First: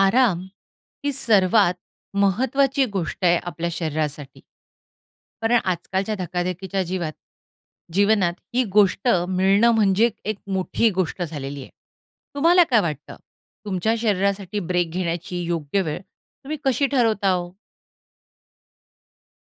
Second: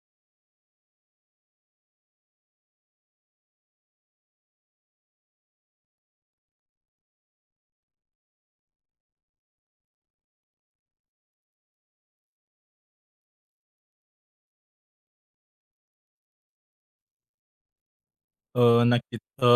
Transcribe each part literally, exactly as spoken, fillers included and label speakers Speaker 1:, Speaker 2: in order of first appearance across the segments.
Speaker 1: आराम ही सर्वात महत्त्वाची गोष्ट आहे आपल्या शरीरासाठी. कारण आजकालच्या धकाधकीच्या जीवात जीवनात ही गोष्ट मिळणं म्हणजे एक मोठी गोष्ट झालेली आहे. तुम्हाला काय वाटतं? तुमच्या शरीरासाठी ब्रेक घेण्याची योग्य वेळ तुम्ही कशी ठरवता हो?
Speaker 2: अ, नक्कीच. अ,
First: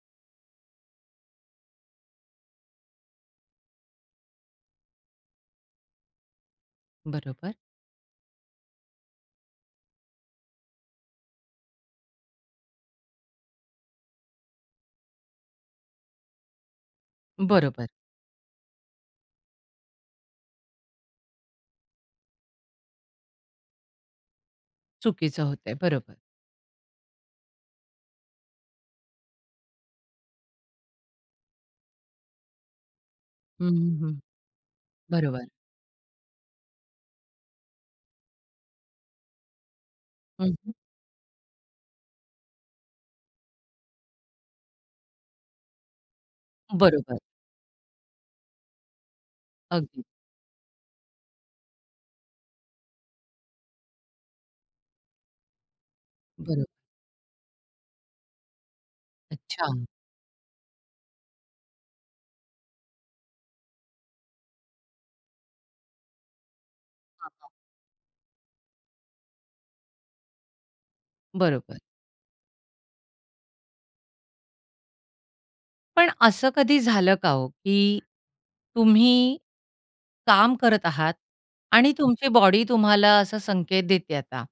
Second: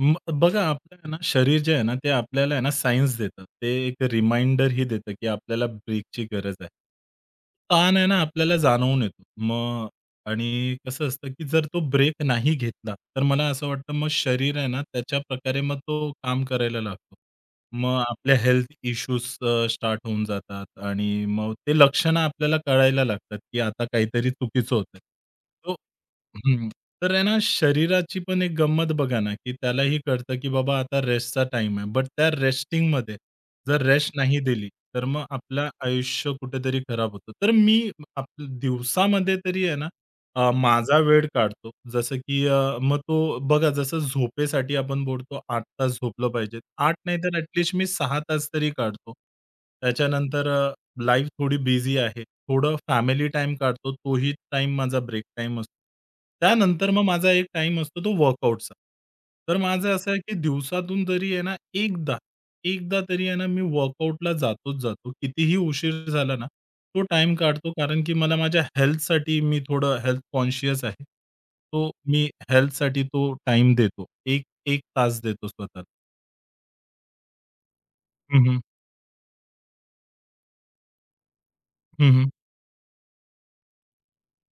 Speaker 2: म बघा आपलं आहे ना, शरीर जे आहे ना, ते आपल्याला आहे ना सायन्स देतं. ते एक रिमाइंडर ही देतं, की आपल्याला ब्रेकची गरज आहे.
Speaker 1: बरोबर.
Speaker 2: ताण आहे ना, आपल्याला जाणवून येतो. मग आणि कसं असतं, की जर तो ब्रेक नाही घेतला, तर मला असं वाटतं मग शरीर आहे ना, त्याच्या प्रकारे मग तो काम करायला लागतो.
Speaker 1: बरोबर.
Speaker 2: मग आपल्या हेल्थ इश्यूज स्टार्ट होऊन जातात आणि मग ते लक्षणं आपल्याला कळायला लागतात, की आता काहीतरी चुकीचं होतंय.
Speaker 1: चुकीचं
Speaker 2: तो
Speaker 1: होतंय. बरोबर.
Speaker 2: हं. तर आहे ना, शरीराची पण एक गंमत बघा ना, की त्यालाही कळतं, की बाबा आता रेस्टचा टाईम आहे. बट त्या रेस्टिंगमध्ये
Speaker 1: हं,
Speaker 2: जर रेस्ट
Speaker 1: हं,
Speaker 2: नाही दिली, तर मग
Speaker 1: बरोबर.
Speaker 2: आपलं आयुष्य कुठेतरी खराब होतं. तर मी आप दिवसामध्ये तरी आहे ना अ,
Speaker 1: हं,
Speaker 2: माझा वेळ काढतो. जसं की अ, मग तो बघा जसं झोपेसाठी आपण बोलतो आठ तास झोपलं पाहिजे. आठ नाही
Speaker 1: बरोबर.
Speaker 2: तर ॲट लिस्ट मी सहा तास तरी काढतो.
Speaker 1: अगदी.
Speaker 2: त्याच्यानंतर अ, लाईफ थोडी बिझी आहे. थोडं फॅमिली टाइम काढतो. तोही टाईम माझा ब्रेक टाईम असतो.
Speaker 1: बरोबर.
Speaker 2: त्यानंतर मग माझा एक टाईम असतो तो वर्कआउटचा. तर
Speaker 1: अच्छा.
Speaker 2: माझं असं आहे की दिवसातून जरी आहे ना एकदा एकदा तरी आहे ना, मी वर्कआउटला जातोच जातो. कितीही उशीर झाला ना, तो
Speaker 1: हां,
Speaker 2: टाईम
Speaker 1: हां.
Speaker 2: काढतो. कारण की मला माझ्या हेल्थसाठी मी थोडं हेल्थ कॉन्शियस आहे.
Speaker 1: बरोबर.
Speaker 2: तो मी हेल्थसाठी तो टाईम देतो. एक एक तास देतो स्वतःला.
Speaker 1: पण असं कधी झालं का हो, की
Speaker 2: हं, हं.
Speaker 1: तुम्ही काम करत आहात आणि
Speaker 2: हं, हं.
Speaker 1: तुमची बॉडी तुम्हाला असा संकेत देते आता,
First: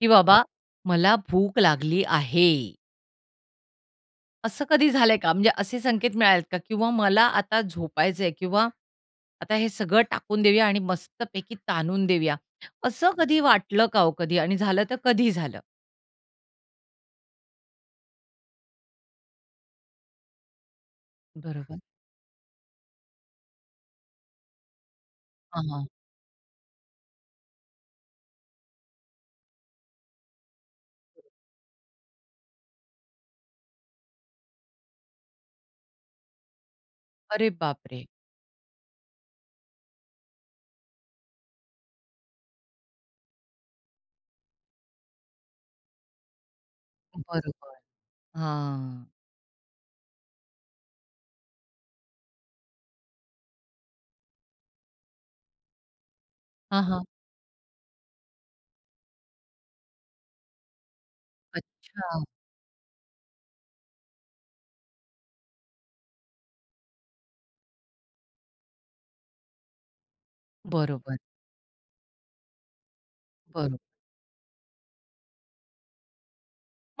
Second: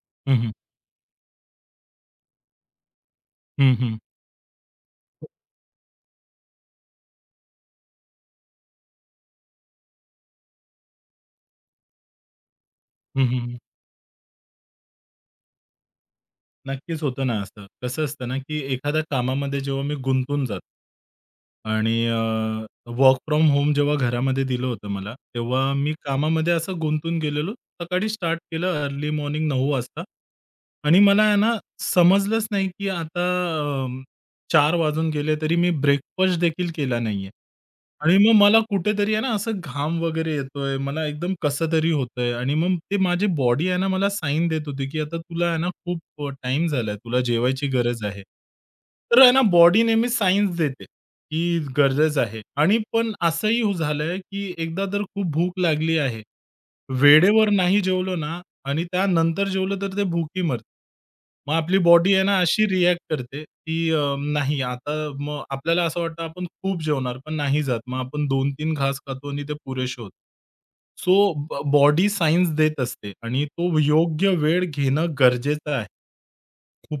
Speaker 1: की
Speaker 2: हं,
Speaker 1: बाबा
Speaker 2: हं.
Speaker 1: मला भूक लागली आहे.
Speaker 2: हं,
Speaker 1: असं कधी झालंय का? म्हणजे असे संकेत मिळालेत का? किंवा मला आता झोपायचंय किंवा आता हे सगळं टाकून देऊया आणि मस्तपैकी ताणून देऊया. असं कधी वाटलं का हो कधी? आणि झालं तर कधी झालं?
Speaker 2: नक्कीच होतं ना असं. कसं असतं ना, की एखाद्या कामामध्ये जेव्हा मी गुंतून जातो
Speaker 1: बरोबर.
Speaker 2: आणि अ, वर्क फ्रॉम होम जेव्हा घरामध्ये दिलं होतं मला,
Speaker 1: हां,
Speaker 2: तेव्हा
Speaker 1: हां.
Speaker 2: मी कामामध्ये असं गुंतून गेलेलो. सकाळी स्टार्ट केलं अर्ली मॉर्निंग नऊ वाजता आणि मला आहे ना समजलंच नाही, की आता अ, चार वाजून गेले तरी मी ब्रेकफास्ट देखील केला नाहीये.
Speaker 1: अरे बापरे!
Speaker 2: आणि मग मला कुठेतरी आहे ना असं घाम वगैरे येतोय, मला एकदम कसं तरी होतंय आणि मग ते माझी बॉडी आहे ना मला साईन देत होती, की आता तुला आहे ना खूप अ, टाईम झालाय, तुला जेवायची
Speaker 1: बरोबर.
Speaker 2: गरज आहे.
Speaker 1: हां.
Speaker 2: तर आहे ना बॉडी नेहमी सायन्स देते. ही गरजच आहे आणि पण असंही हो- झालंय, की एकदा जर खूप भूक लागली आहे,
Speaker 1: हां, हां.
Speaker 2: वेळेवर नाही जेवलो ना आणि त्यानंतर जेवलं तर ते भूकी मरते. मग आपली बॉडी
Speaker 1: अच्छा.
Speaker 2: आहे ना अशी रिएक्ट करते, की अ, नाही आता मग आपल्याला असं वाटतं आपण खूप जेवणार पण नाही जात. मग आपण दोन तीन घास खातो आणि ते पुरेसे होते.
Speaker 1: बरोबर.
Speaker 2: सो बॉडी सायन्स देत असते आणि तो
Speaker 1: बरोबर.
Speaker 2: योग्य वेळ घेणं गरजेचं आहे.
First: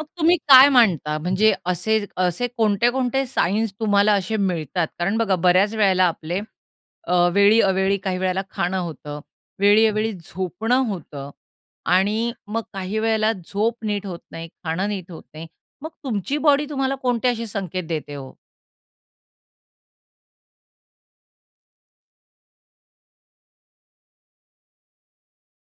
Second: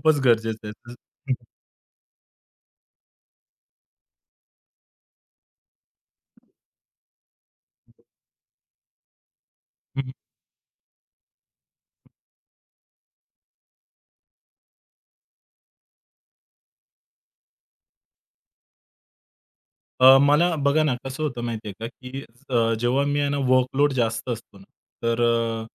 Speaker 1: मग तुम्ही
Speaker 2: गरजेचं
Speaker 1: काय
Speaker 2: आहे.
Speaker 1: मांडता?
Speaker 2: हं,
Speaker 1: म्हणजे असे असे कोणते-कोणते सायन्स तुम्हाला असे मिळतात? कारण बघा बऱ्याच वेळेला आपले अ, वेळी-अवेळी काही वेळेला खाणं होतं, हं. वेळी-अवेळी झोपणं होतं आणि मग काही वेळेला झोप नीट होत नाही, खाणं नीट होत नाही. मग तुमची बॉडी तुम्हाला कोणते असे संकेत देते हो?
Speaker 2: अ, मला बघा ना, कसं होतं माहिती का, की अ, जेव्हा मी आहे ना वर्कलोड जास्त असतो ना, तर अ,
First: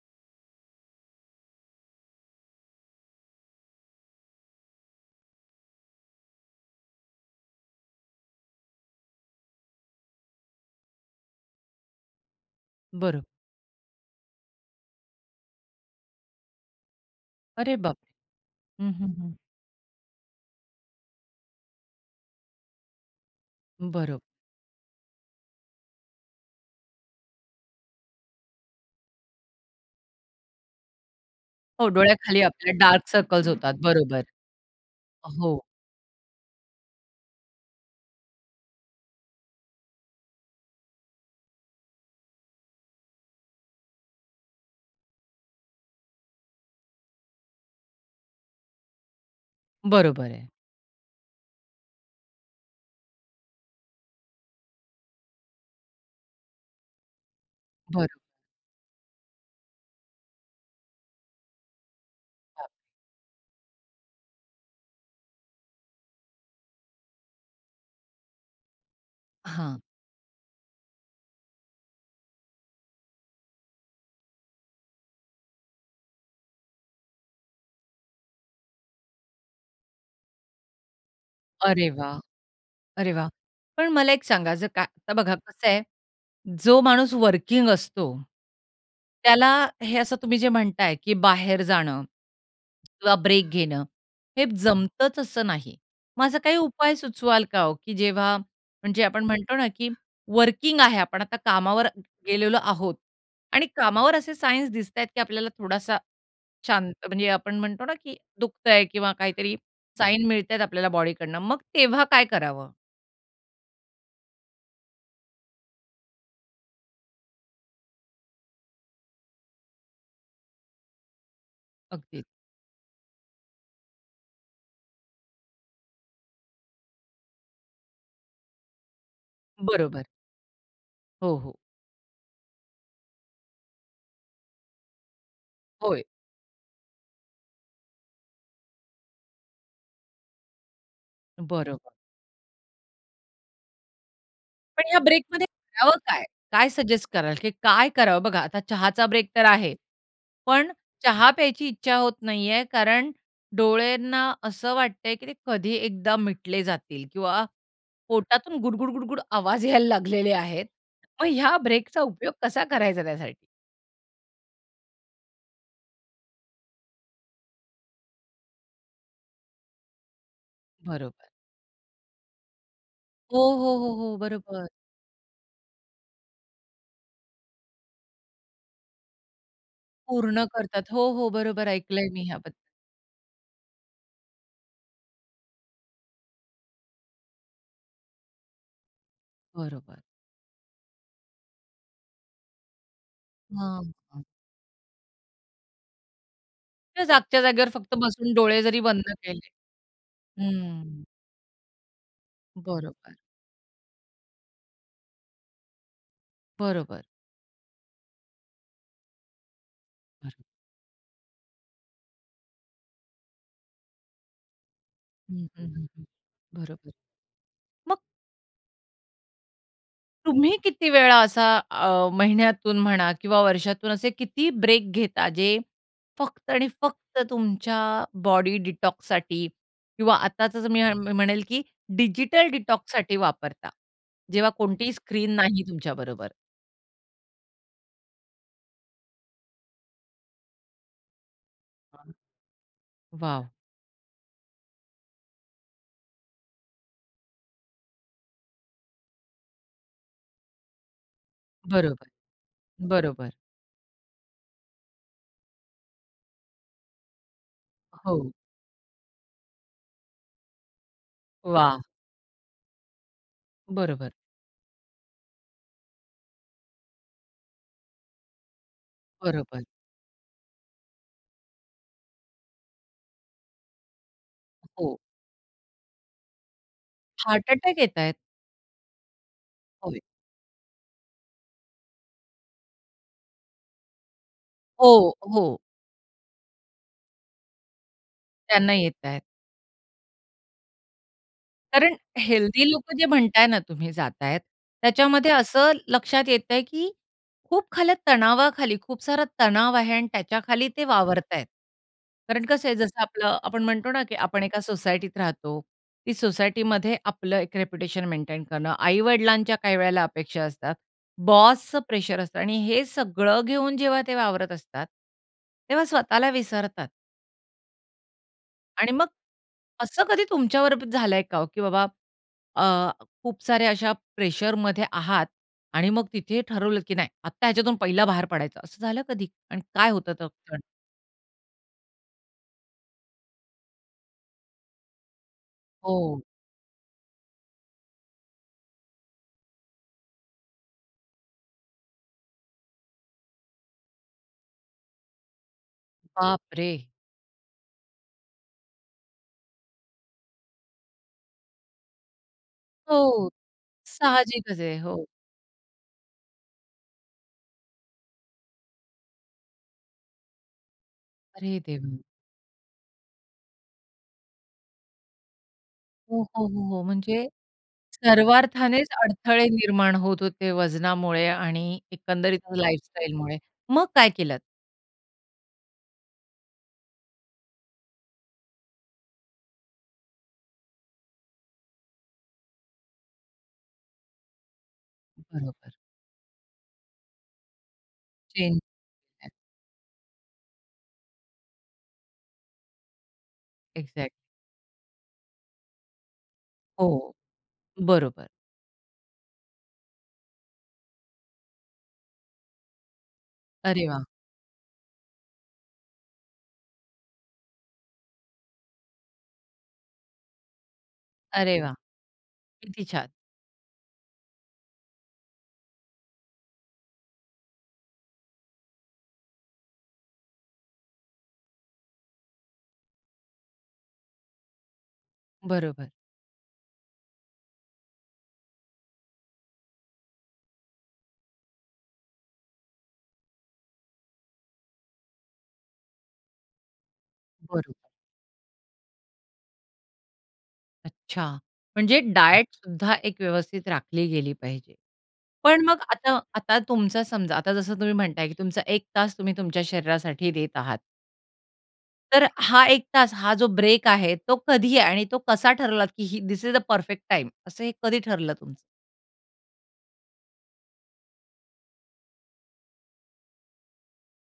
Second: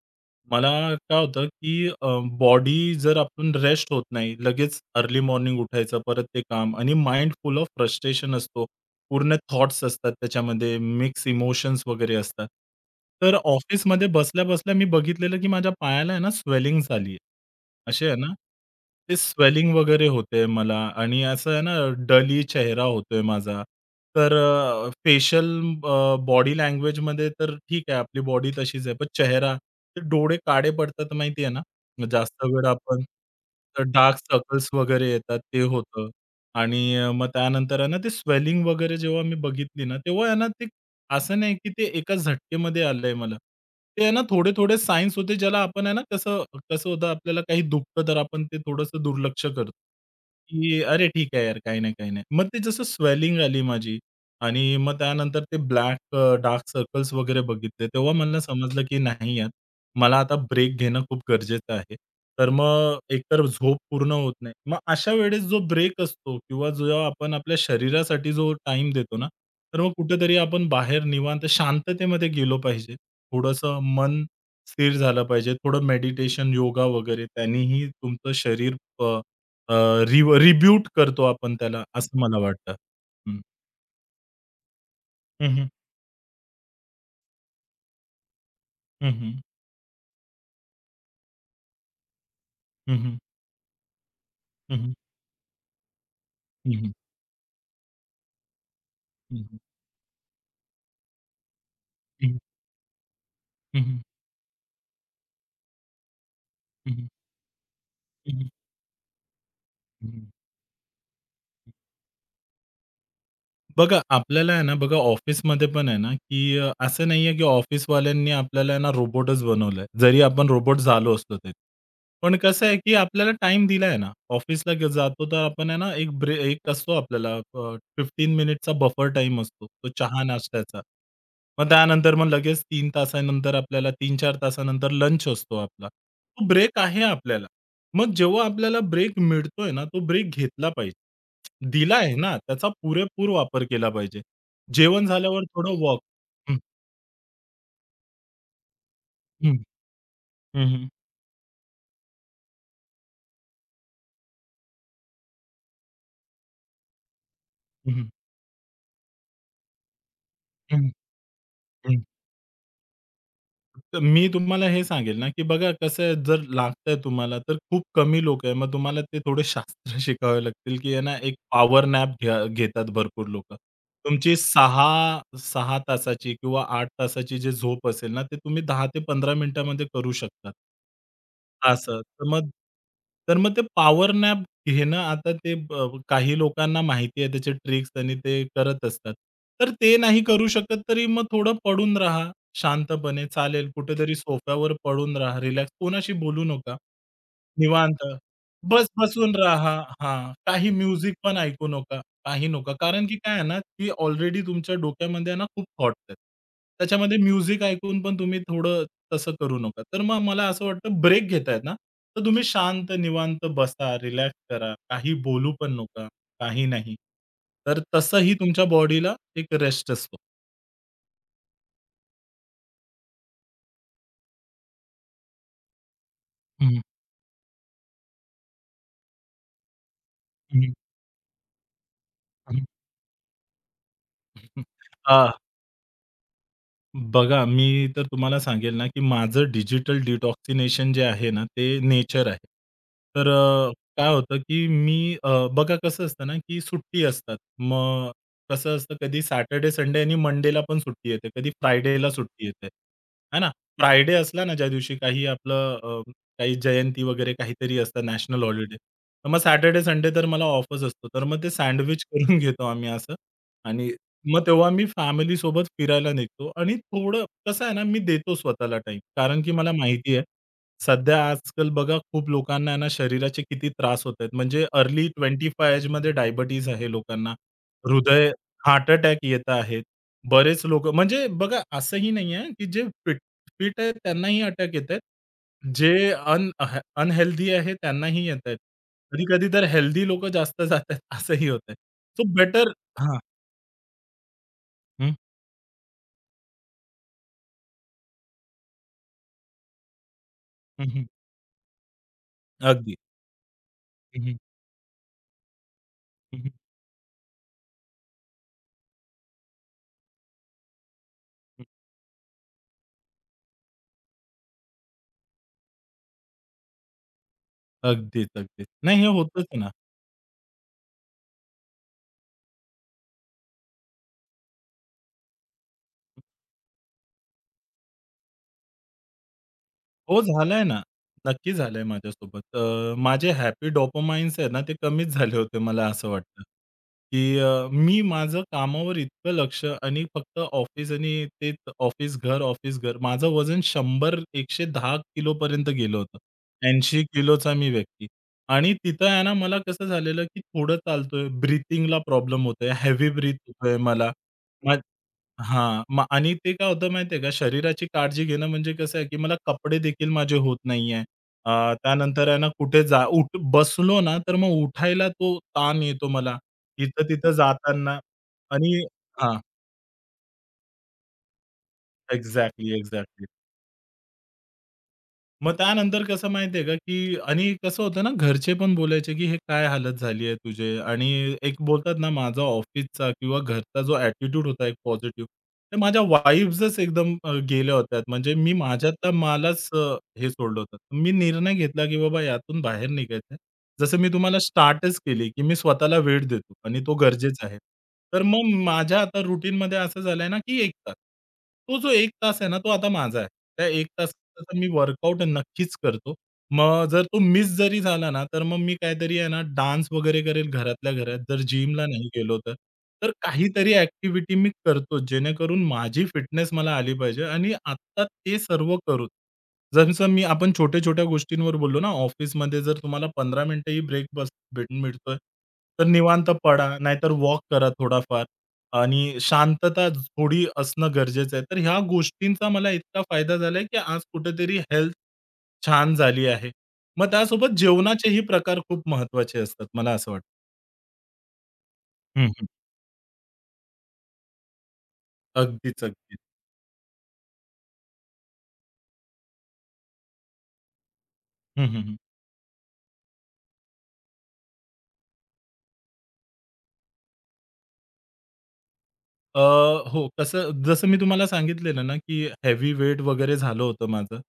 Speaker 2: मला काय होतं, की बॉडी जर आपण रेस्ट होत नाही, लगेच अर्ली मॉर्निंग उठायचं, परत ते काम आणि माइंड फुल ऑफ फ्रस्ट्रेशन असतो. पूर्ण थॉट्स असतात त्याच्यामध्ये, मिक्स इमोशन्स वगैरे असतात.
Speaker 1: बरोबर.
Speaker 2: तर ऑफिसमध्ये बसल्या-बसल्या मी बघितलेलं, की माझ्या पायाला आहे ना स्वेलिंग झाली आहे.
Speaker 1: अरे
Speaker 2: असे आहे
Speaker 1: बापरे!
Speaker 2: ना,
Speaker 1: हं, हं,
Speaker 2: ते
Speaker 1: हं.
Speaker 2: स्वेलिंग वगैरे होते मला आणि असं आहे ना डली चेहरा होतोय माझा.
Speaker 1: बरोबर.
Speaker 2: तर अ, फेशियल बॉडी लँग्वेजमध्ये तर ठीक आहे, आपली बॉडी तशीच आहे. पण चेहरा, ते डोळे काळे पडतात माहिती आहे
Speaker 1: हो,
Speaker 2: ना,
Speaker 1: डोळ्याखाली
Speaker 2: जास्त वेळ
Speaker 1: आपल्या
Speaker 2: आपण
Speaker 1: डार्क सर्कल्स होतात.
Speaker 2: डार्क
Speaker 1: बरोबर.
Speaker 2: सर्कल्स वगैरे येतात,
Speaker 1: हो,
Speaker 2: ते होतं. आणि अ, मग त्यानंतर आहे ना, ते स्वेलिंग वगैरे जेव्हा मी बघितली ना, तेव्हा आहे ना, ते असं नाही की ते एका झटकेमध्ये आलंय मला. ते आहे ना, थोडे-थोडे सायन्स होते ज्याला आपण आहे ना, कसं कसं होतं आपल्याला काही दुखतं तर आपण ते थोडंसं दुर्लक्ष करतो,
Speaker 1: बरोबर आहे.
Speaker 2: की "अरे ठीक आहे यार, काही नाही, काही नाही." मग ते जसं स्वेलिंग आली माझी आणि मग त्यानंतर ते ब्लॅक डार्क सर्कल्स वगैरे बघितले. तेव्हा
Speaker 1: बरोबर.
Speaker 2: मला समजलं की नाही यार मला आता ब्रेक घेणं खूप गरजेचं आहे. तर मग एकतर झोप पूर्ण होत नाही. मग अशा वेळेस जो ब्रेक असतो किंवा जो आपण आपल्या शरीरासाठी जो टाइम देतो ना, तर
Speaker 1: हां.
Speaker 2: मग कुठेतरी आपण बाहेर निवांत शांततेमध्ये गेलो पाहिजे. थोडंसं मन स्थिर झालं पाहिजे. थोडं मेडिटेशन, योगा वगैरे त्यांनीही तुमचं शरीर अ, अ, रिव रिब्यूट करतो आपण त्याला,
Speaker 1: अरे
Speaker 2: असं
Speaker 1: वाह!
Speaker 2: मला वाटतं.
Speaker 1: अरे वा, पण मला एक सांगा, जर का आता बघा कसं आहे, जो माणूस वर्किंग असतो, त्याला हे असं तुम्ही जे म्हणताय, की बाहेर जाणं
Speaker 2: हं,
Speaker 1: किंवा
Speaker 2: हं.
Speaker 1: ब्रेक घेणं, हे
Speaker 2: हं, हं.
Speaker 1: जमतंच असं नाही. मग असा काही
Speaker 2: हं, हं.
Speaker 1: उपाय सुचवाल का हो, की जेव्हा म्हणजे आपण
Speaker 2: हं,
Speaker 1: म्हणतो
Speaker 2: हं.
Speaker 1: ना, की वर्किंग आहे, आपण आता कामावर
Speaker 2: हं, हं.
Speaker 1: गेलेलो आहोत आणि
Speaker 2: हं, हं.
Speaker 1: कामावर असे सायन्स दिसतायत, की आपल्याला थोडासा
Speaker 2: हं,
Speaker 1: शांत म्हणजे आपण म्हणतो ना, की
Speaker 2: हं.
Speaker 1: दुखतंय किंवा काहीतरी
Speaker 2: हं, हं.
Speaker 1: साईन मिळतायत आपल्याला बॉडीकडनं, मग तेव्हा काय करावं?
Speaker 2: बघा, आपल्याला आहे ना, बघा ऑफिसमध्ये पण आहे ना, की अ, असं नाहीये की ऑफिसवाल्यांनी आपल्याला आहे ना रोबोटच बनवलंय. जरी आपण रोबोट झालो असतो तरी.
Speaker 1: अगदीच.
Speaker 2: पण कसं आहे की आपल्याला टाईम दिलाय ना. ऑफिसला जातो तर आपण आहे ना, एक ब्रे एक असतो आपल्याला अ, मिनिटचा बफर टाईम असतो. तो
Speaker 1: बरोबर.
Speaker 2: चहा-नाश्त्याचा.
Speaker 1: हो, हो.
Speaker 2: मग त्यानंतर मग लगेच तीन तासानंतर आपल्याला तीन चार तासानंतर लंच असतो आपला.
Speaker 1: होय.
Speaker 2: तो ब्रेक आहे आपल्याला. मग जेव्हा आपल्याला ब्रेक मिळतोय ना, तो ब्रेक घेतला पाहिजे.
Speaker 1: बरोबर.
Speaker 2: दिला आहे ना, त्याचा पुरेपूर वापर केला पाहिजे.
Speaker 1: पण ह्या
Speaker 2: जेवण झाल्यावर
Speaker 1: ब्रेकमध्ये
Speaker 2: थोडं
Speaker 1: करावं
Speaker 2: वॉक.
Speaker 1: काय?
Speaker 2: हं,
Speaker 1: काय सजेस्ट कराल, की काय करावं? बघा, आता चहाचा ब्रेक तर
Speaker 2: हं,
Speaker 1: आहे.
Speaker 2: हं,
Speaker 1: पण
Speaker 2: हं.
Speaker 1: चहा प्यायची इच्छा होत नाहीये, कारण डोळ्यांना असं वाटतंय, की ते कधी एकदा मिटले जातील किंवा
Speaker 2: हं,
Speaker 1: पोटातून गुडगुड, गुडगुड आवाज यायला लागलेले आहेत.
Speaker 2: हं,
Speaker 1: मग ह्या ब्रेकचा
Speaker 2: हं.
Speaker 1: उपयोग कसा करायचा त्यासाठी?
Speaker 2: तर मी तुम्हाला हे सांगेल ना, की बघा कसं आहे, जर लागतंय तुम्हाला, तर खूप कमी लोकं आहे. मग तुम्हाला ते थोडे शास्त्र शिकावे लागतील, की आहे ना,
Speaker 1: बरोबर.
Speaker 2: एक पॉवर नॅप घ्या घेतात भरपूर
Speaker 1: हो,
Speaker 2: लोकं.
Speaker 1: हो, हो, हो.
Speaker 2: तुमची
Speaker 1: बरोबर.
Speaker 2: सहा सहा तासाची किंवा आठ तासाची जी झोप असेल ना, ते तुम्ही दहा ते पंधरा मिनिटामध्ये करू
Speaker 1: पूर्ण
Speaker 2: शकतात.
Speaker 1: करतात. हो, हो. बरोबर
Speaker 2: असं.
Speaker 1: ऐकलंय
Speaker 2: तर
Speaker 1: मी
Speaker 2: मग
Speaker 1: ह्याबद्दल.
Speaker 2: तर मग ते पॉवर नॅप घेणं आता ते ब काही लोकांना माहिती आहे त्याचे ट्रिक्स आणि ते करत असतात. तर ते
Speaker 1: बरोबर.
Speaker 2: नाही करू शकत, तरी मग थोडं पडून राहा. शांतपणे चालेल,
Speaker 1: हां.
Speaker 2: कुठेतरी सोफ्यावर पडून राहा, रिलॅक्स. कोणाशी बोलू नका.
Speaker 1: त्या जागच्या जागेवर फक्त
Speaker 2: निवांत.
Speaker 1: बसून डोळे जरी
Speaker 2: बस
Speaker 1: बंद
Speaker 2: बसून
Speaker 1: केले.
Speaker 2: राहा. हां, काही
Speaker 1: हं.
Speaker 2: म्युझिक पण ऐकू नका, काही नका. कारण
Speaker 1: बरोबर,
Speaker 2: की काय आहे ना, की ऑलरेडी तुमच्या डोक्यामध्ये आहे ना खूप थॉट्स आहेत.
Speaker 1: बरोबर,
Speaker 2: त्याच्यामध्ये म्युझिक ऐकून पण तुम्ही थोडं तसं करू नका. तर मग मला
Speaker 1: बरोबर.
Speaker 2: असं वाटतं ब्रेक घेतायत ना, तर तुम्ही शांत निवांत बसा, रिलॅक्स करा. काही
Speaker 1: हं,
Speaker 2: बोलू
Speaker 1: हं,
Speaker 2: पण
Speaker 1: हं, हं.
Speaker 2: नका, काही
Speaker 1: बरोबर.
Speaker 2: नाही. तर
Speaker 1: मग
Speaker 2: तसंही तुमच्या बॉडीला एक रेस्ट असतो.
Speaker 1: तुम्ही किती वेळा असा अ, महिन्यातून म्हणा किंवा वर्षातून असे किती ब्रेक घेता जे फक्त आणि
Speaker 2: हं,
Speaker 1: फक्त तुमच्या बॉडी डिटॉक्ससाठी किंवा आताचं
Speaker 2: हं.
Speaker 1: मी मी म्हणेल, की डिजिटल
Speaker 2: हं.
Speaker 1: डिटॉक्ससाठी वापरता? जेव्हा
Speaker 2: हं.
Speaker 1: कोणतीही स्क्रीन
Speaker 2: अ,
Speaker 1: नाही तुमच्याबरोबर.
Speaker 2: बघा मी तर तुम्हाला सांगेल ना, की माझं डिजिटल डिटॉक्सिनेशन जे आहे ना, ते नेचर आहे. तर
Speaker 1: वॉव!
Speaker 2: अ, काय होतं, की मी अ, बघा कसं असतं ना, की सुट्टी असतात. मग कसं असतं कधी सॅटर्डे, संडे आणि मंडेला पण सुट्टी येते. कधी
Speaker 1: बरोबर,
Speaker 2: फ्रायडेला सुट्टी येते.
Speaker 1: बरोबर.
Speaker 2: आहे ना. फ्रायडे असला ना, ज्या दिवशी काही आपलं अ, काही जयंती वगैरे काहीतरी असतं
Speaker 1: हो.
Speaker 2: National holiday. तर मग सॅटर्डे, संडे तर मला ऑफच असतो. तर मग ते
Speaker 1: वाह!
Speaker 2: सँडविच करून घेतो आम्ही असं आणि
Speaker 1: बरोबर,
Speaker 2: मग तेव्हा मी फॅमिली सोबत फिरायला निघतो आणि थोडं कसं आहे ना, मी देतो स्वतःला टाईम. कारण की
Speaker 1: बरोबर.
Speaker 2: मला माहिती आहे, सध्या आजकाल बघा खूप लोकांना आहे ना, शरीराचे किती त्रास होत आहेत. म्हणजे
Speaker 1: हो.
Speaker 2: अर्ली पंचवीस एजमध्ये डायबिटीज आहे लोकांना.
Speaker 1: हार्ट अटॅक येत आहेत.
Speaker 2: हृदय, हार्ट अटॅक येत आहेत.
Speaker 1: होय.
Speaker 2: बरेच लोकं म्हणजे बघा असंही नाही आहे, की जे फिट फिट आहेत त्यांनाही अटॅक येत
Speaker 1: हो,
Speaker 2: आहेत.
Speaker 1: हो.
Speaker 2: जे अन अनहेल्दी आहे त्यांनाही येत आहेत.
Speaker 1: त्यांना येत आहेत.
Speaker 2: कधी-कधी तर हेल्दी लोकं जास्त जात असंही होत आहे.
Speaker 1: कारण
Speaker 2: सो बेटर
Speaker 1: हेल्दी लोकं जे
Speaker 2: हां.
Speaker 1: म्हणताय ना तुम्ही जातायत,
Speaker 2: हं.
Speaker 1: त्याच्यामध्ये असं लक्षात येतंय, की खूप खाली तणावाखाली, खूप सारा तणाव आहे आणि त्याच्याखाली ते
Speaker 2: हं,
Speaker 1: वावरतायत. कारण कसं आहे,
Speaker 2: अगदी.
Speaker 1: जसं आपलं आपण म्हणतो ना, की
Speaker 2: हं, हं.
Speaker 1: आपण एका सोसायटीत राहतो. ती
Speaker 2: हं,
Speaker 1: सोसायटीमध्ये आपलं एक रेप्युटेशन मेंटेन करणं, आई-वडिलांच्या काही वेळेला अपेक्षा असतात, बॉसचं प्रेशर असतं आणि हे सगळं घेऊन जेव्हा ते वावरत असतात, तेव्हा स्वतःला विसरतात.
Speaker 2: अगदीच, अगदीच.
Speaker 1: आणि
Speaker 2: नाही हे
Speaker 1: मग
Speaker 2: होतच ना.
Speaker 1: असं कधी तुमच्यावर झालंय का हो, की बाबा अ, खूप साऱ्या अशा प्रेशरमध्ये आहात आणि मग तिथे ठरवलं की नाही आत्ता ह्याच्यातून पहिला बाहेर पडायचं, असं झालं कधी? आणि काय होतं
Speaker 2: हो,
Speaker 1: तो क्षण?
Speaker 2: झालंय ना. नक्की झालंय माझ्यासोबत. अ, माझे हॅपी डोपामाइन्स आहे ना, ते कमीच झाले होते मला
Speaker 1: हो.
Speaker 2: असं वाटतं, की अ, मी माझं कामावर इतकं लक्ष आणि फक्त ऑफिस आणि तेच ऑफिस, घर, ऑफिस, घर. माझं वजन शंभर एकशे दहा किलोपर्यंत गेलं होतं.
Speaker 1: बापरे!
Speaker 2: ऐंशी किलोचा मी व्यक्ती आणि तिथं आहे ना, मला कसं झालेलं, की थोडं चालतोय, ब्रीथिंगला प्रॉब्लेम होतोय, हेवी
Speaker 1: हो.
Speaker 2: ब्रीथ होतोय मला.
Speaker 1: साहजिकच आहे. हो.
Speaker 2: हां, मग आणि ते काय होतं माहिती आहे का, शरीराची काळजी घेणं म्हणजे कसं आहे, की मला कपडे देखील माझे होत नाहीये. अ,
Speaker 1: अरे देवा!
Speaker 2: त्यानंतर आहे ना कुठे जा उठ बसलो ना, तर मग उठायला तो ताण येतो
Speaker 1: हो,
Speaker 2: मला.
Speaker 1: हो, हो, हो. म्हणजे
Speaker 2: इथं-तिथं जाताना आणि
Speaker 1: सर्वार्थानेच
Speaker 2: हां,
Speaker 1: अडथळे निर्माण होत होते वजनामुळे आणि एकंदरीतच
Speaker 2: एक्झॅक्टली, एक्झॅक्टली.
Speaker 1: लाईफस्टाईलमुळे. मग काय केलत?
Speaker 2: मग त्यानंतर कसं माहितीये का, की आणि कसं होतं ना, घरचे पण बोलायचे, की "हे काय हालत झाली आहे तुझे?" आणि एक बोलतात ना, माझा ऑफिसचा किंवा घरचा जो ॲटिट्यूड होता एक पॉझिटिव्ह, ते
Speaker 1: बरोबर.
Speaker 2: माझ्या वाईब्सच एकदम अ, गेल्या होत्या. म्हणजे मी
Speaker 1: चेंज
Speaker 2: माझ्यातला
Speaker 1: केलात.
Speaker 2: मलाच अ, हे सोडलं होतं. मी निर्णय घेतला, की बाबा यातून बाहेर निघायचं जसं मी
Speaker 1: एक्झॅक्ट.
Speaker 2: तुम्हाला स्टार्टच केली, की मी स्वतःला वेळ देतो आणि तो
Speaker 1: हो.
Speaker 2: गरजेचा आहे. तर
Speaker 1: बरोबर.
Speaker 2: मग माझ्या आता रूटीनमध्ये असं झालंय ना, की एक तास. तो जो एक तास आहे ना, तो आता माझा आहे. त्या एक
Speaker 1: अरे वाह!
Speaker 2: तासाचं मी वर्कआउट नक्कीच करतो. मग जर तो मिस जरी झाला ना, तर मग मी काहीतरी आहे ना, डान्स वगैरे करेल घरातल्या घरात. जर
Speaker 1: अरे वाह!
Speaker 2: जिमला नाही गेलो तर.
Speaker 1: किती छान.
Speaker 2: तर काहीतरी ॲक्टिव्हिटी मी करतो, जेणेकरून माझी फिटनेस मला आली पाहिजे आणि आत्ता ते सर्व करून. जसं मी आपण छोट्या-छोट्या गोष्टींवर बोललो ना, ऑफिसमध्ये जर तुम्हाला पंधरा मिनिटंही ब्रेक बस भेट मिळतोय, तर
Speaker 1: बरोबर,
Speaker 2: निवांत पडा, नाहीतर वॉक करा थोडाफार आणि शांतता थोडी असणं गरजेचं आहे. तर ह्या गोष्टींचा मला इतका फायदा झालाय, की आज कुठेतरी हेल्थ छान झाली आहे. मग त्यासोबत
Speaker 1: बरोबर.
Speaker 2: जेवणाचेही प्रकार खूप महत्त्वाचे असतात, मला असं वाटतं.
Speaker 1: अच्छा. म्हणजे
Speaker 2: हं, हं.
Speaker 1: डायटसुद्धा एक व्यवस्थित राखली गेली पाहिजे. पण मग
Speaker 2: अगदीच, अगदीच.
Speaker 1: आता आता तुमचा समजा आता जसं तुम्ही म्हणताय, की तुमचा एक तास तुम्ही तुमच्या शरीरासाठी देत आहात.
Speaker 2: हं, हं, हं.
Speaker 1: तर हा एक तास हा जो ब्रेक आहे तो कधी आहे आणि तो कसा ठरवलात, की ही this is the perfect time असं हे कधी ठरलं तुमचं?
Speaker 2: अ, हो. कसं जसं मी तुम्हाला सांगितलेलं ना, की हेवी वेट वगैरे झालं होतं माझं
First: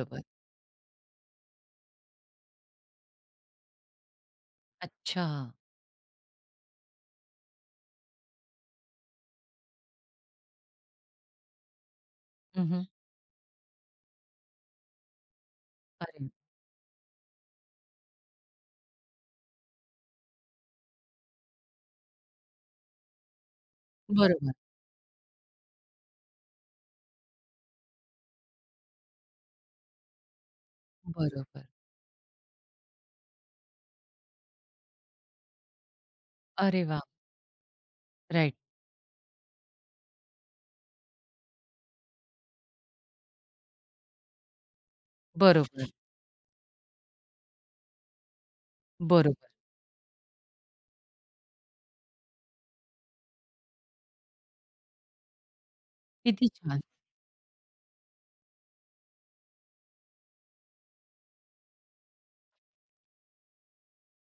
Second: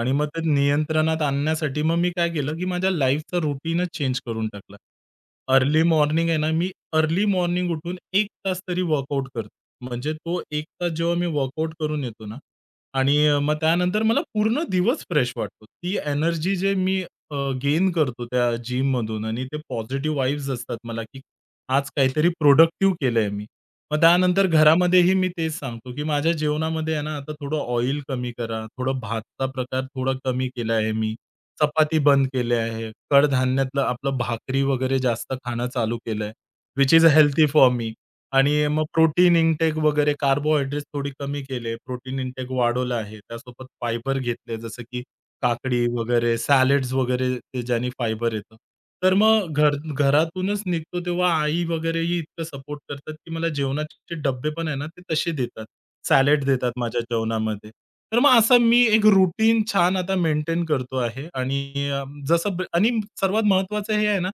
Speaker 2: आणि मग ते नियंत्रणात आणण्यासाठी मग मी काय केलं, की माझ्या लाईफचा रूटीनच चेंज करून टाकला.
Speaker 1: अच्छा.
Speaker 2: अर्ली मॉर्निंग आहे ना, मी अर्ली मॉर्निंग उठून एक तास तरी वर्कआउट करतो. म्हणजे तो एक तास जेव्हा मी वर्कआउट करून येतो ना
Speaker 1: हं,
Speaker 2: आणि अ, मग त्यानंतर मला पूर्ण दिवस फ्रेश वाटतो. ती
Speaker 1: अरे
Speaker 2: एनर्जी जे मी गेन करतो त्या जिममधून आणि ते पॉझिटिव्ह वाइब्स असतात मला, की आज काहीतरी प्रोडक्टिव्ह केलंय मी. मग त्यानंतर
Speaker 1: बरोबर,
Speaker 2: घरामध्येही मी तेच सांगतो, की माझ्या जेवणामध्ये आहे ना, आता थोडं ऑइल कमी करा. थोडं भातचा प्रकार थोडा कमी केला आहे मी.
Speaker 1: बरोबर.
Speaker 2: चपाती बंद केल्या आहे. कडधान्यातलं आपलं भाकरी वगैरे जास्त खाणं चालू केलंय,
Speaker 1: अरे
Speaker 2: व्हिच
Speaker 1: वाह!
Speaker 2: Is healthy for me.
Speaker 1: Right.
Speaker 2: आणि मग प्रोटीन इनटेक वगैरे कार्बोहायड्रेट्स थोडी कमी केले. प्रोटीन इनटेक वाढवलं आहे. त्यासोबत फायबर घेतले जसं की काकडी
Speaker 1: बरोबर,
Speaker 2: वगैरे, सॅलड्स वगैरे ते ज्याने फायबर येतं. तर
Speaker 1: बरोबर.
Speaker 2: मग घर घरातूनच निघतो तेव्हा आई वगैरेही इतकं सपोर्ट करतात, की मला जेवणाचे डब्बे पण आहे ना, ते तसे देतात. सॅलड
Speaker 1: किती
Speaker 2: देतात
Speaker 1: छान.
Speaker 2: माझ्या जेवणामध्ये. तर मग असा मी एक रुटीन छान आता मेंटेन करतो आहे आणि अ, जसं ब आणि सर्वात महत्त्वाचं हे आहे ना,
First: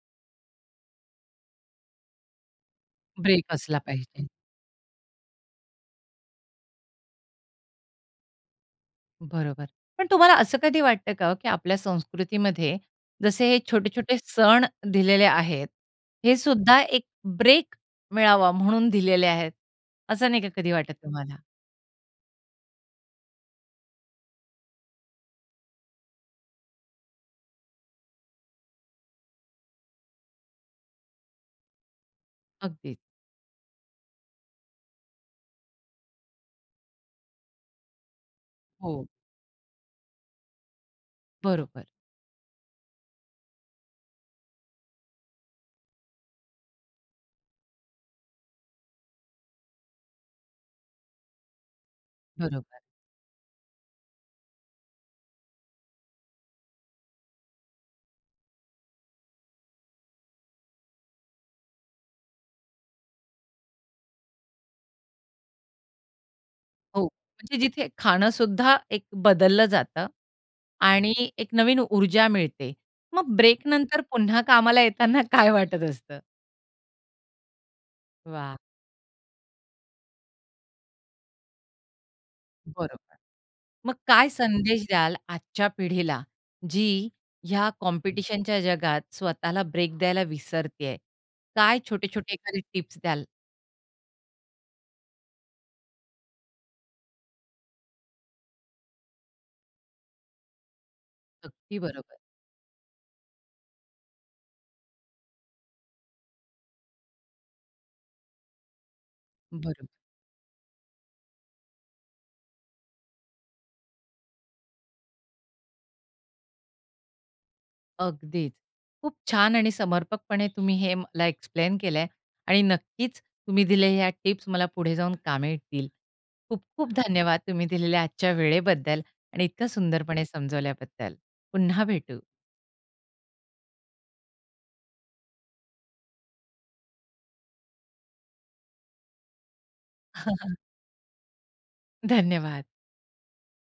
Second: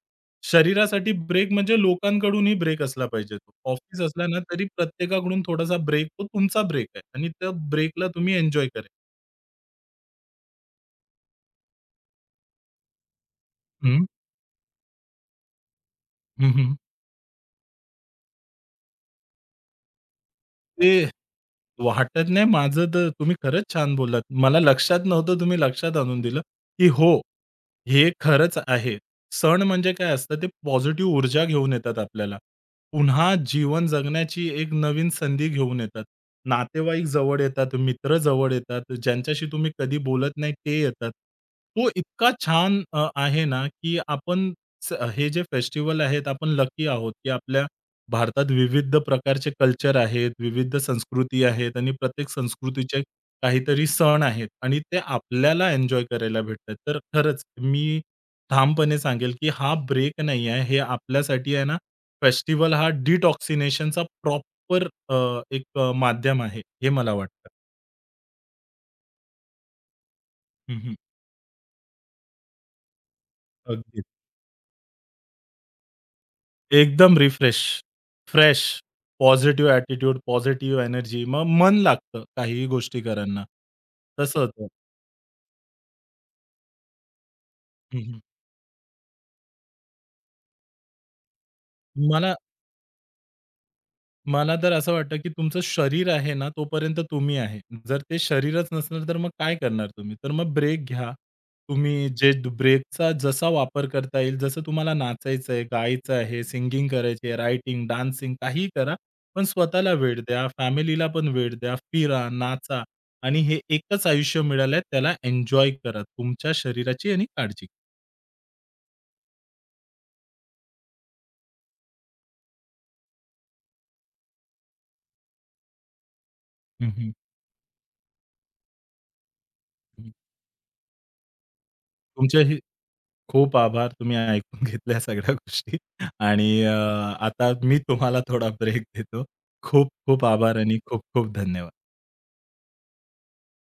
Speaker 2: शरीरासाठी ब्रेक म्हणजे लोकांकडूनही ब्रेक असला पाहिजे
Speaker 1: ब्रेक
Speaker 2: तो.
Speaker 1: असला
Speaker 2: ऑफिस असला
Speaker 1: पाहिजे.
Speaker 2: ना, तरी प्रत्येकाकडून थोडासा ब्रेक तो तुमचा ब्रेक आहे आणि त्या ब्रेकला तुम्ही एन्जॉय करा.
Speaker 1: बरोबर. पण तुम्हाला असं कधी वाटतं का हो, की आपल्या संस्कृतीमध्ये जसे हे हं.
Speaker 2: हं.
Speaker 1: छोटे-छोटे सण दिलेले आहेत, हे
Speaker 2: हं, हं.
Speaker 1: सुद्धा एक ब्रेक मिळावा म्हणून दिलेले आहेत, असं नाही का कधी
Speaker 2: ते
Speaker 1: वाटत तुम्हाला?
Speaker 2: वाटत नाही माझं तर तुम्ही खरंच छान बोललात. मला लक्षात नव्हतं तुम्ही लक्षात आणून दिलं, की हो हे खरंच आहे. सण म्हणजे काय असतं ते पॉझिटिव्ह ऊर्जा घेऊन येतात आपल्याला.
Speaker 1: अगदीच.
Speaker 2: पुन्हा जीवन जगण्याची एक नवीन संधी घेऊन येतात. नातेवाईक जवळ येतात, मित्र जवळ येतात,
Speaker 1: हो,
Speaker 2: ज्यांच्याशी तुम्ही कधी बोलत नाही ते येतात.
Speaker 1: बरोबर,
Speaker 2: तो इतका छान अ, आहे ना, की आपण स हे जे फेस्टिव्हल आहेत आपण लकी आहोत, की आपल्या भारतात विविध प्रकारचे कल्चर आहेत, विविध संस्कृती आहेत आणि प्रत्येक
Speaker 1: बरोबर.
Speaker 2: संस्कृतीच्या काहीतरी सण आहेत आणि ते आपल्याला एन्जॉय करायला भेटतात. तर खरंच मी ठामपणे सांगेल, की हा ब्रेक नाही आहे. हे आपल्यासाठी आहे ना, फेस्टिव्हल हा डिटॉक्सिनेशनचा प्रॉपर एक अ, माध्यम आहे, हे
Speaker 1: हो,
Speaker 2: मला वाटतं.
Speaker 1: म्हणजे जिथे खाणं सुद्धा एक बदललं जातं
Speaker 2: हं,
Speaker 1: आणि एक नवीन ऊर्जा मिळते. मग ब्रेकनंतर
Speaker 2: अगदी.
Speaker 1: पुन्हा कामाला येताना काय वाटत असतं?
Speaker 2: एकदम रिफ्रेश,
Speaker 1: वाह!
Speaker 2: Fresh, positive attitude, positive energy. मग मन लागतं काहीही गोष्टी
Speaker 1: बरोबर.
Speaker 2: करायला.
Speaker 1: मग काय
Speaker 2: तसंच बरोबर.
Speaker 1: संदेश द्याल आजच्या पिढीला, जी ह्या
Speaker 2: हं,
Speaker 1: कॉम्पिटिशनच्या जगात स्वतःला ब्रेक द्यायला विसरतेय? काय छोटे-छोटे
Speaker 2: मला
Speaker 1: एखादे टिप्स द्याल?
Speaker 2: मला तर असं वाटतं, की तुमचं शरीर आहे ना, तोपर्यंत तुम्ही आहे. जर ते शरीरच नसणार, तर मग काय करणार तुम्ही? तर मग ब्रेक घ्या.
Speaker 1: अगदी
Speaker 2: तुम्ही
Speaker 1: बरोबर.
Speaker 2: जे द- ब्रेकचा जसा वापर करता येईल, जसं तुम्हाला नाचायचं आहे, गायचं आहे, सिंगिंग करायची आहे, रायटिंग, डान्सिंग काहीही करा. पण
Speaker 1: बरोबर.
Speaker 2: स्वतःला वेळ द्या, फॅमिलीला पण वेळ द्या, फिरा, नाचा आणि हे एकच आयुष्य मिळालंय त्याला एन्जॉय करा. तुमच्या शरीराची आणि काळजी.
Speaker 1: अगदीच. खूप छान आणि समर्पकपणे तुम्ही हे मला एक्सप्लेन केलंय आणि नक्कीच तुम्ही दिलेल्या ह्या टिप्स मला पुढे जाऊन कामी येतील. खूप खूप
Speaker 2: हं, हं,
Speaker 1: धन्यवाद तुम्ही दिलेल्या आजच्या वेळेबद्दल आणि इतकं
Speaker 2: हं.
Speaker 1: सुंदरपणे समजवल्याबद्दल. पुन्हा भेटू.
Speaker 2: तुमच्या खूप आभार. तुम्ही ऐकून घेतल्या सगळ्या गोष्टी आणि अ, आता मी तुम्हाला थोडा ब्रेक देतो. खूप खूप आभार आणि खूप खूप धन्यवाद.
Speaker 1: धन्यवाद.